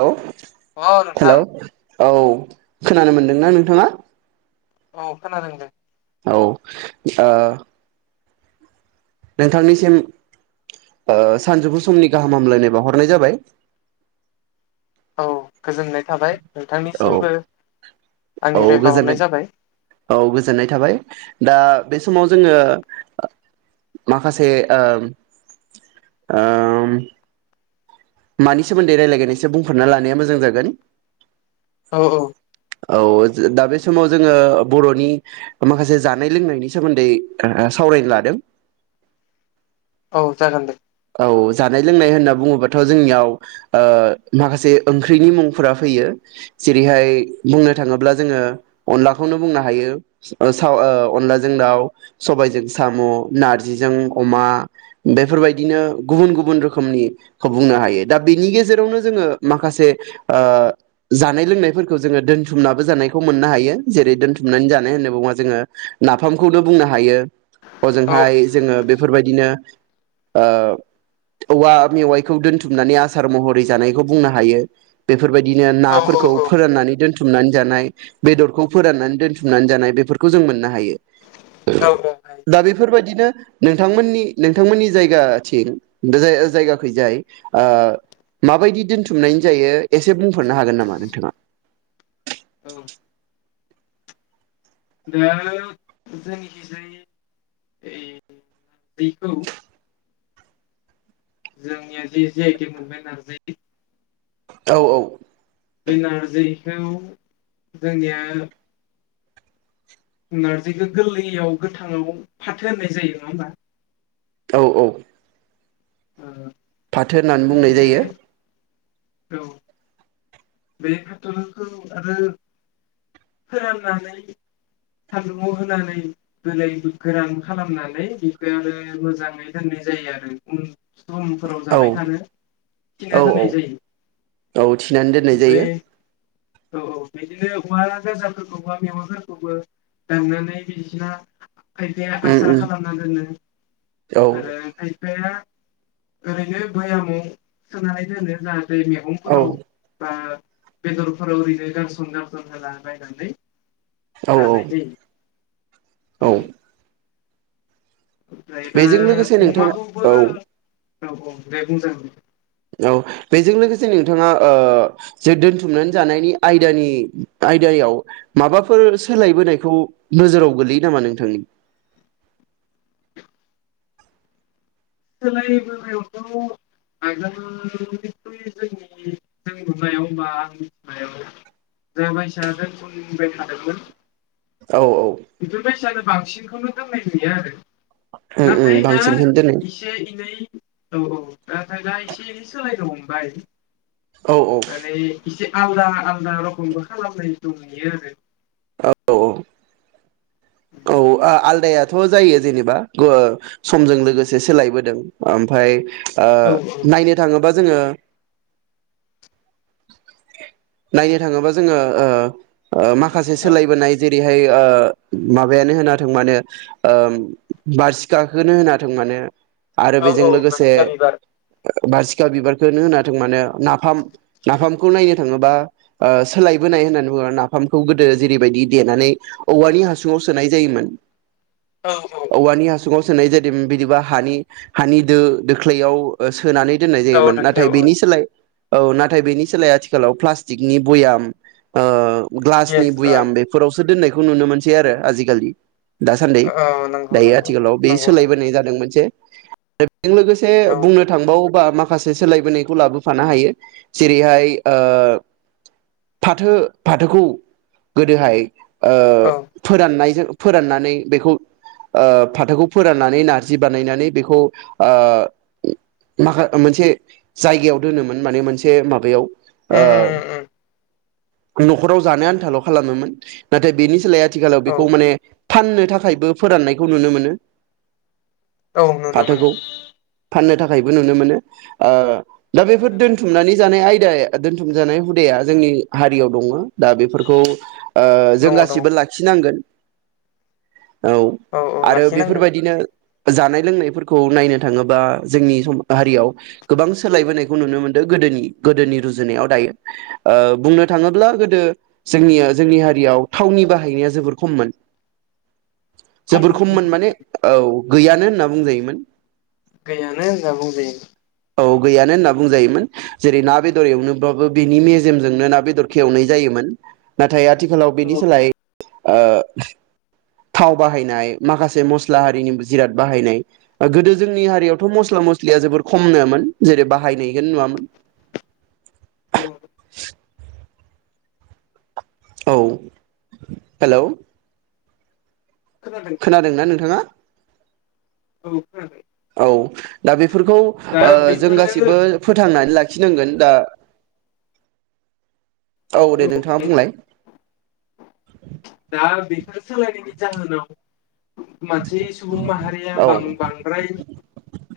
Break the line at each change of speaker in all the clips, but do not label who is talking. Hello
औ नोंथां।
औ खोनानो मोनदोंना नोंथाङा?
औ खोनादों दे।
औ, ओ नोंथांनिसिम ओ सानजौफु समनि गाहाम हामलायनाय बावाहरनाय जाबाय।
औ गोजोननाय थाबाय।
औ
नोंथांनिसिमबो
औ
आंनिफ्राय बावहरनाय
गोजोननाय
जाबाय
औ गोजोननाय थाबाय। दा बे समाव जोङो ओ माखासे ओम ओम मानि सोमोन्दै रायलायगोन एसे बुंफोरना लानाया मोजां जागोन।
औ औ।
औ जो दा बे समाव जोङो बर'नि माखासे जानाय लोंनायनि सोमोन्दै सावरायनो लादों।
औ जागोन दे।
औ जानाय लोंनाय होनना बुङोबाथ' जोंनियाव ओ माखासे ओंख्रिनि मुंफोरा फैयो। जेरैहाय बुंनो थाङोब्ला जोङो अनलाखौनो बुंनो हायो सा अनलाजों दाउ सबायजों साम' नारजिजों अमा बेफोरबाय दिनो गुबुन गुबुन रोखोमनिखौ बुंनो हायो। दा बेनि गेजेरावनो जोङो माखासे आ जानाय लोंनायफोरखौ जोङो दोनथुमनाबो जानायखौ मोननो हायो। जेरै दोनथुमनानै जानाय होननानै बुंबा जोङो नाफामखौनो बुंनो हायो।
औ
हजोंहाय जोङो बे बेफोरबायदिनो ओ औवा मेवाइखौ दोनथुमनानै आसार महरै जानायखौ बुंनो हायो। बे फोरबायदिनो
औ
नाफोरखौ
औ औ
फोराननानै दोनथु थुमनानै जानाय, बेदरखौ फोराननानै दोनथुमनानै जानाय, बेफोरखौ जों मोननो हायो।
औ औ
दा
हायो।
बेफोरबायदिनो नोंथांमोननि नोंथांमोननि जायगाथिं जाय-जायगाखैजाय आ माबायदि दोनथुमनायनि जायो एसे बुंफोरनो हागोन नामा नोंथाङा?
औ दा जोंनिखिसायो बेखौ जोंनिया जि जि आइटि मोननाय नारजि
औ औ।
बे नारजिखौ जोंनिया नारजिखौ गोरलैयाव गोथाङाव फाथो होननाय जायो नङा होमबा?
औ औ।
ओ
फाथो होननानै बुंनाय
बे
जायो।
औ। बे फाथोखौ आरो फोराननानै सान्दुंआव होनानै गोलै गोरान खालामनानै बेखौ आरो मोजाङै दोननाय जायो आरो उन समफोराव
औ
जाबाय थानो थिना
औ औ
दोननाय जायो
औ थिनानै दोननाय जायो
ओमफ्राय औ औ। बेदिनो ओवा गोजाफोरखौ बा मेवाफोरखौबो दांनानै बिदिना खायफाया
उम
आसार
उम
खालामना दोनो
औ
आरो खायफाया ओरैनो बयामाव सोनानै दोनो जा जै
औ
मैगंफोराव बा बेदरफोराव ओरैनो गारसन गारसन होना बाय नानै
औ
जानाय जायो।
औ।
ओमफ्राय दा
बेजों लोगोसे नोंथाङा
अमाखौबो औ औ दे बुंजागोन।
औ बेजों लोगोसे नोंथाङा ओ जे दोनथुमनानै जानायनि आयदानि आयदायाव माबाफोर सोलायबोनायखौ नोजोराव गोलैयो नामा नोंथांनि
सोलायबोनायावथ' आगोल जोंनि जों नुनायाव बा आं मिथिनायाव जा बायसाया दोनथोमबाय थादोंमोन
औ
बिफोर बासया बांसिनखौनो दोननाय नुयो आरो
उम
नाथाय
उम
दा
बांसिनखौनो दोनो
एसे एनै औ औ दा दा एसे एनै सोलायनो हमबाय।
औ
माने इसे आलदा आलदा रखमबो खालामनाय दं नुयो आरो।
औ औ। औ आलदायाथ' जायो जेनेबा समजों लोगोसे सोलायबोदों ओमफ्राय ओ
आरो औ
नायनो थाङोबा जोङो नायनो थाङोबा जोङो ओ माखासे
औ
सोलायबोनाय जेरै बिहाय ओ माबायानो होनाथों माने ओम बारसिखाखोनो होनाथों मानो आरो
औ औ
बेजों लोगोसे
बासिखा बिबार
बारसिखा बिबारखौनो होनाथों मानो नाफाम नाफामखौ नायो थांङोबा सोलायबोनाय होननानै बुंङो आरो नाफामखौ गोदो जैरैबायदि देनानै औवानि हासुं सुङाव सोनाय जायोमोन।
औ औ औ।
औवानि हासुङाव सोनाय जादोंमोन बिदाबा हानि हानि दो जोख्लैयाव होनोनानै दोननाय
औ औ
जायोमोन।
दाख्लै
नाथाय
औ औ
बिनि सोलाय औ नाथाय बेनि सोलाय आथिखालाव प्लास्टिकनि भयाम ओ ग्लासनि
येस ओ
भुयाम बेफोरावसो दोननाय खौ नुनो मोन सै आरो आजिखालि। दासान्दि
ओ नंगौ
दायो
नंगौ
आथिखालाव बे
नंगौ नंगौ
सोलायबोनाय जादों मोनसे। बेजों लोगोसे
औ
बुंनो थांबावो बा माखासे सोलायबोनायखौ लाबोफानो हायो जेरैहाय फाथो फाथोखौ गोदोहाय ओ
औ।
फोराननायजों फोराननानै बेखौ ओ फाथोखौ फोराननानै नारजि बानायनानै बेखौ आ माखा मोनसे जायगायाव दोनोमोन माने मोनसे माबायाव आ
उम उम उम
न'खराव जानो आन्थाल' खालामोमोन। नाथाय बेनि सोलाय आ थि गाल
औ
बेखौ माने फाननो थाखायबो फोराननायखौ नुनो मोनो।
औ नुनो मोनो।
फाथोखौ फाननो थाखायबो नुनो मोनो। आ दा बेफोर
दङ
दोनथुमनानै जानाय आयदा दोनथुम जानाय हुदाया जोंनि हारियाव दङ। दा बेफोरखौ ओ जों
दङ
गासिबो
औ
लाखि नांगोन। औ
औ
आरो
लाखिनांगोन
बेफोरबायदिनो जानाय लोंनायफोरखौ नायनो थाङोबा जोंनि सम हारियाव गोबां सोलायबोनायखौ नुनो मोनदों गोदोनि गोदोनि रुजुनायाव दायो। ओ बुंनो थाङोब्ला गोदो जोंनि जोंनि हारियाव थावनि बा हायनाया जोबर खमोन। जोबोर खममोन माने औ। गैयानो होनना बुंजायोमोन।
गैयानो होना बुंजायो।
औ गैयानो होनना बुंजायोमोन जेरै ना बेदर एवनोबाबो बिनि मेजेमजोंनो ना बेदर खेवनाय जायोमोन। ना नाथाय आथिखालाव
औ
बेनि सोलाय। ओ थाव बाहायनाय माखासे मस्ला हारिनि जिराद बाहायनाय गोदो जोंनि हारियावथ' मस्ला मस्लिया जोबोर खमनोमोन जेरै बाहायनायखौनो नुवामोन। औ हेलौ। खोनादों ना नोंथाङा?
औ खोनादों।
औ दा बे फोरखौ
दा
ओ जों
बेफोरो
गासिबो फोथांनानै ला खिनांगोन दा। औ दे नोंथाङा बुंलाय।
दा बेफोर सोलायनायनि जाहोनाव मानसे सुबुं माहारिया
औ
बां-बांद्राय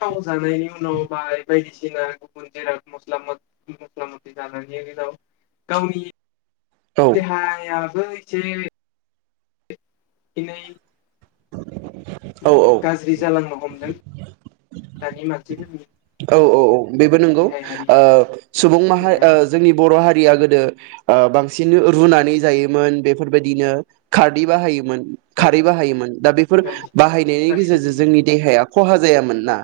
थाव जानायनि [unintelligible] बायदिसिना गुबुन जेराद मस्ला मस्ला [unintelligible] गावनि।
औ
देहाया [unintelligible] दिनै
औ औ
गाज्रि जालांनो हमदों। दानि मानसिफोरनि
औ औ औ बेबो नंगौ
देहायारि
ओ सुबुं माहारि ओ
जौगाया
जोंनि बर' हारि या गोदो ओ बांसिन रुनानै जायोमोन बेफोरबायदिनो खारदै बाहायोमोन।
औ
खारै बाहायोमोन दा बेफोर
औ
बाहायनायनि
थारैनो
गेजेरजों जोंनि देहाया। खहा जायामोन ना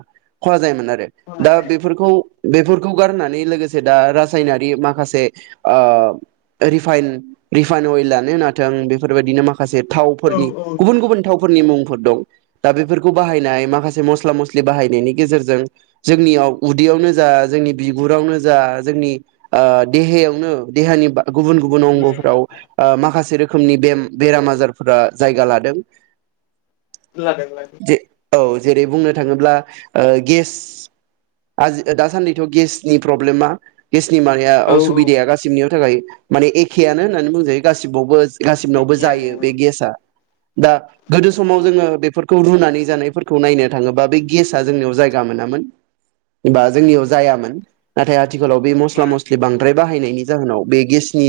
खहा जायोमोन आरो।
खहा
दा
जाया
बेफोरखौ बेफोरखौ गारनानै लोगोसे दा रासायनारि माखासे ओ रिफाइन रिफाइन अइलानो होनाथों बेफोरबायदिनो मा खासे
औ
थावफोरनि
औ
गुबुन गुबुन थाव फोरनि मुंफोर दं दा बेफोरखौ बाहायनाय माखासे मस्ला मस्लि बाहायनायनि गेजेरजों जोंनियाव उदैयावनो जा जोंनि बिगुरावनो जा जोंनि ओ देहायावनो देहानि बा गुबुन गुबुन अंगफ्राव ओह माखासे रो खोमनि बेम बेराम आजारफोरा जायगा लादों।
लादों लादों।
जे औ जेरै बुंनो थाङोब्ला ओ गेस आजि दासान्दिथ' गेसनि प्रब्लेमा गेसनि मानाया
औ औ
असुबिदाया गासि [unintelligible] थाखाय माने एखेआनो होननानै बुंजायो गासिबावबो गासिबनावबो
एखेयानो
जायो बे गेसआ। दा गोदो समाव जोङो बेफोरखौ रुनानै जानायफोरखौ नायनो थाङोबा बे गेसा जोंनियाव जायगा मोनामोन एबा जोंनियाव जायामोन आथाया थिखालाव बे मस्ला
मोनाम
मस्लि बांद्राय बाहायनायनि जाहोनाव बे गेसनि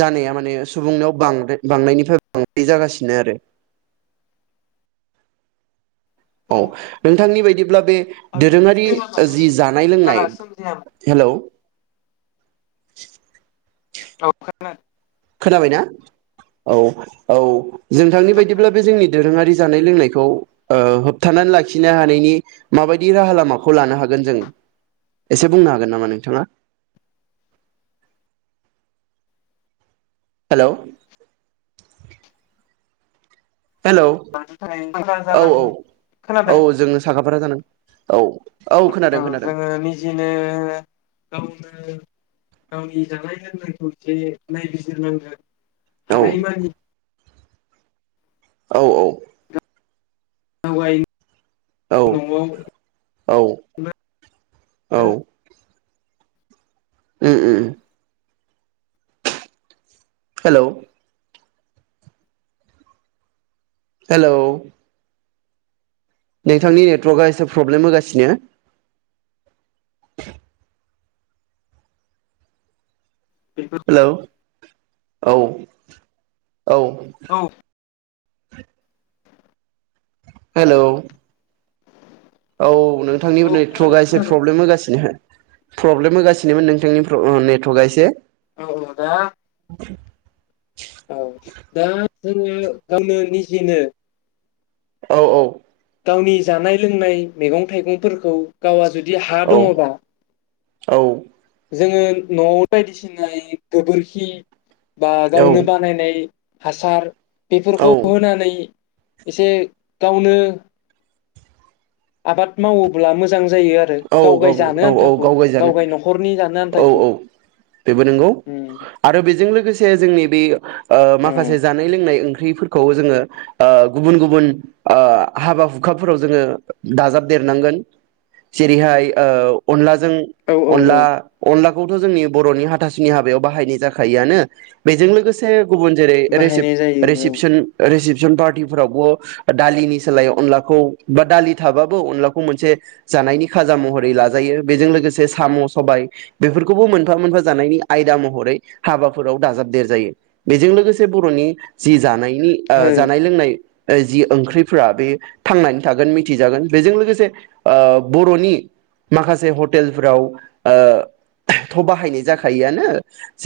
जानाया माने सुबुंनाव बांदो बांनायनिफ्राय बांद्राय जागासिनो आरो औ नोंथांनि बाय [unintelligible] बे
आगोलथ'
दोरोङारि
बेरामानो
जि जानाय लोंनाय
बारा सोमजियामोन
हेल' [inaudible]
[unintelligible]
खोनाबायना? औ। औ जोंथांनि
औ
बायदिब्ला
खोनादों
बे जोंनि दोरोङारि जानाय लोंनायखौ ओ होबथानानै लाखिनो हानायनि माबायदि राहा लामाखौ लानो हागोन जों एसे बुंनो हागोन नामा नोंथाङा? हेल'
[unintelligible]
औ औ औ
खोनादों
जोङो साखाफारा जानां औ
औ
खोनादों खोनादों
जोङो निजिनो गावनो गावनि जानाय लोंनायखौ एसे नायबिजिरनांगोन
औ
हानायमानि
औ औ
आवगायो
औ
न'आव
औ
[unintelligible] [unintelligible]
ओह ओह ओह हेलौ हेलौ नोंथांनि नेटवर्कआ एसे प्रब्लेम होगासिनो
बेफोर
हेलौ औ औ
औ
[inaudible] हेलौ औ नोंथांनि
औ खोनादों
नेटवर्कआ एसे
खोनादों
प्रब्लेम होगासिनो प्रब्लेम होगासिनोमोन नोंथांनि नेटवर्कआ एसे
औ दा
[inaudible]
औ दा जोंङो गावनो निजिनो
औ औ
गावनि जानाय लोंनाय मैगं थाइगंफोरखौ गावा जुदि बिदि हा
औ
दङबा
औ
जोंङो नआव बायदिसिना गोबोरखि बा
औ
गावनो बानायनाय हासार
औ
बेफोरखौ होनानै एसे गावनो आबाद मावोब्ला मोजां जायो आरो
औ
गावगाय
गावनो
जानो
औ औ
आन्थाखौ
गावगायजानो
गावगाय न'खरनि जानो
औ
आन्थाखौ
औ बेबो नंगौ
उम
आरो बेजों लोगो से जोंनि बे ओ
औ
माखासे जानाय लोंनाय ओं ओंख्रिफोरखौबो जोंङो ओ गुबुन गुबुन ओ हाबा हुखाफोराव जोंङो दाजाबदेरनांगोन जेरैहाय ओ अनला जों
औ औ औ
अनला-अनला खौथ जोंनि बरनि हाथासुनि हाबायाव बाहायनाय जाखायोआनो बेजों लोगोसे गुबुन जेरै
बाहायनाय जायो औ
रिसिफ-रिसिफसन-रिसिफ जन पार्टिफोरावबो दालिनि सोलाय अनलाखौ बा दालि थाबाबो अनलाखौ मोनसे जानायनि खाजा महरै लाजायो बेजों लोगोसे साम' सबाय बेफोरखौबो मोनफा-मोनफा जानायनि आयदा महरै हाबाफोराव दाजाबदेर जायो बेजों लोगोसे बर'नि जि जानाय नि ओ
हो
जानाय लोंनाय जि ओंख्रिफोरा बे थांनानै थागोन मिथिजागोन बेजों लोगोसे ओ बर'नि माखासे हटेलफ्राव ओ थ बाहायनाय जाखायोआनो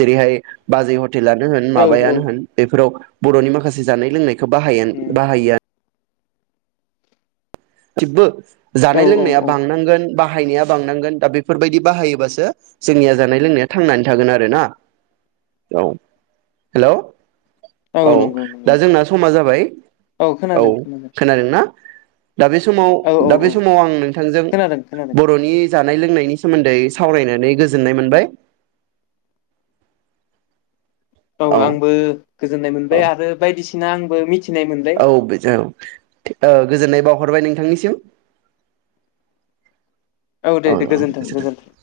जेरैहाय बाजै ह टेलानो होन
औ
माबायानो होन बेफोराव बर'नि माखासे जानाय लोंनाय खो बाहायोन-बाहायो [unintelligible]
औ
जानाय लोंनाया
औ
बांनांगोन बाहायनाया बांनांगोन दा बेफोरबायदि बाहायोबासो जोंनिया जानाय लोंनाया थांनानै थागोन आरोना औ हेलौ औ दा जोंना समा जाबाय औ
खोनादों खोनादों
खोनादोंना दा बे समाव
औ
दा बे
औ
समाव आं नोंथांजों
खोनादों खोनादों
बर'नि जानाय लोंनायनि सोमोन्दै सावरायनानै गोजोननाय मोनबाय।
औ आंबो गोजोननाय
औ
मोनबाय आरो बायदिसि ना आंबो मिथि
औ बेजो औ ओ गोजोननाय बावहरबाय नोंथांनिसिम
औ दे दे गोजोन्थों गोजोन्थों